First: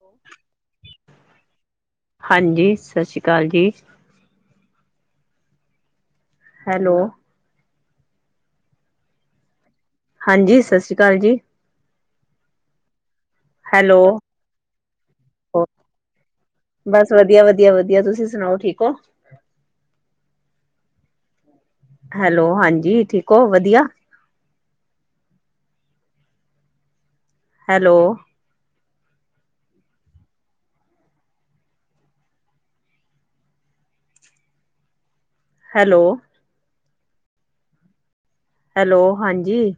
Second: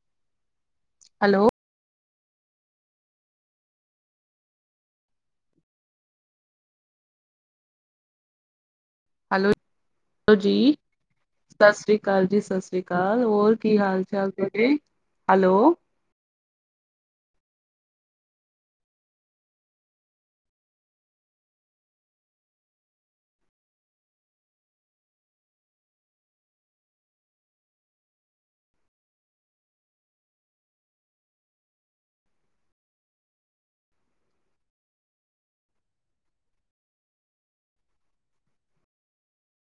ਹੋ। ਹੈਲੋ। ਹਾਂਜੀ ਸਤਿ ਸ੍ਰੀ ਅਕਾਲ ਜੀ। ਹੈਲੋ। ਹੈਲੋ। ਹੌਲੌ ਜੀ ਹਾਂਜੀ ਸਤਿ ਸ਼੍ਰੀ ਅਕਾਲ ਜੀ ਸਤਿ ਸ੍ਰੀ ਅਕਾਲ ਜੀ ਸਤਿ ਸ੍ਰੀ ਅਕਾਲ ਹੋਰ ਕੀ ਹੈਲੋ ਹਾਲ ਚਾਲ ਤੁਰੇ ਹੈਲੋ ਬਸ ਵਧੀਆ ਵਧੀਆ ਵਧੀਆ ਤੁਸੀਂ ਸੁਣਾਓ ਠੀਕ ਹੋ? ਹੈਲੋ ਹਾਂਜੀ ਠੀਕ ਹੋ ਵਧੀਆ। ਹੈਲੋ। ਹੈਲੋ। ਹੈਲੋ ਹਾਂਜੀ।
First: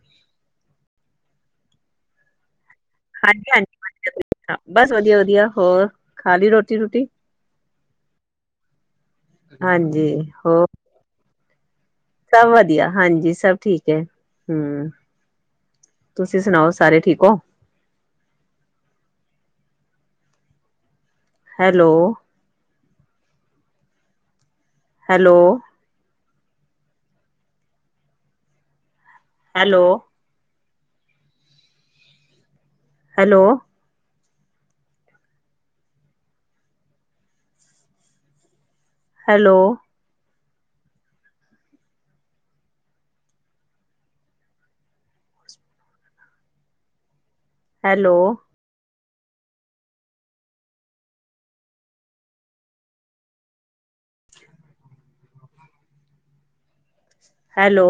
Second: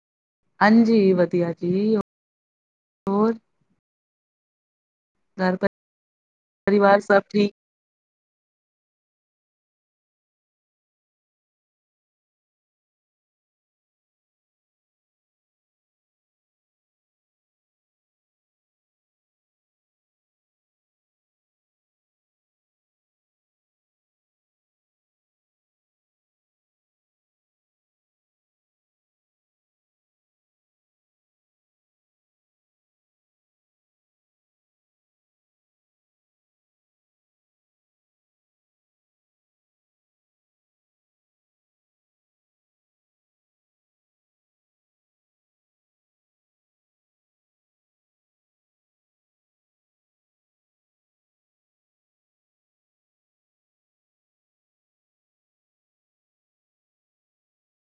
ਹਾਂਜੀ ਵਧੀਆ ਜੀ। ਹੋਰ ਹਾਂਜੀ ਹਾਂਜੀ। ਹਾਂ। ਬਸ ਵਧੀਆ ਵਧੀਆ ਘਰ ਹੋਰ ਖਾ ਲਈ ਰੋਟੀ ਪਰਿਵਾਰ ਰੋਟੀ ਸਭ ਠੀਕ ਹਾਂਜੀ ਹੋਰ? ਸਭ ਵਧੀਆ ਹਾਂਜੀ ਸਭ ਠੀਕ ਹੈ ਹਮ ਤੁਸੀਂ ਸੁਣਾਓ ਸਾਰੇ ਠੀਕ ਹੋ? Hello. Hello. Hello. Hello. Hello. Hello. Hello.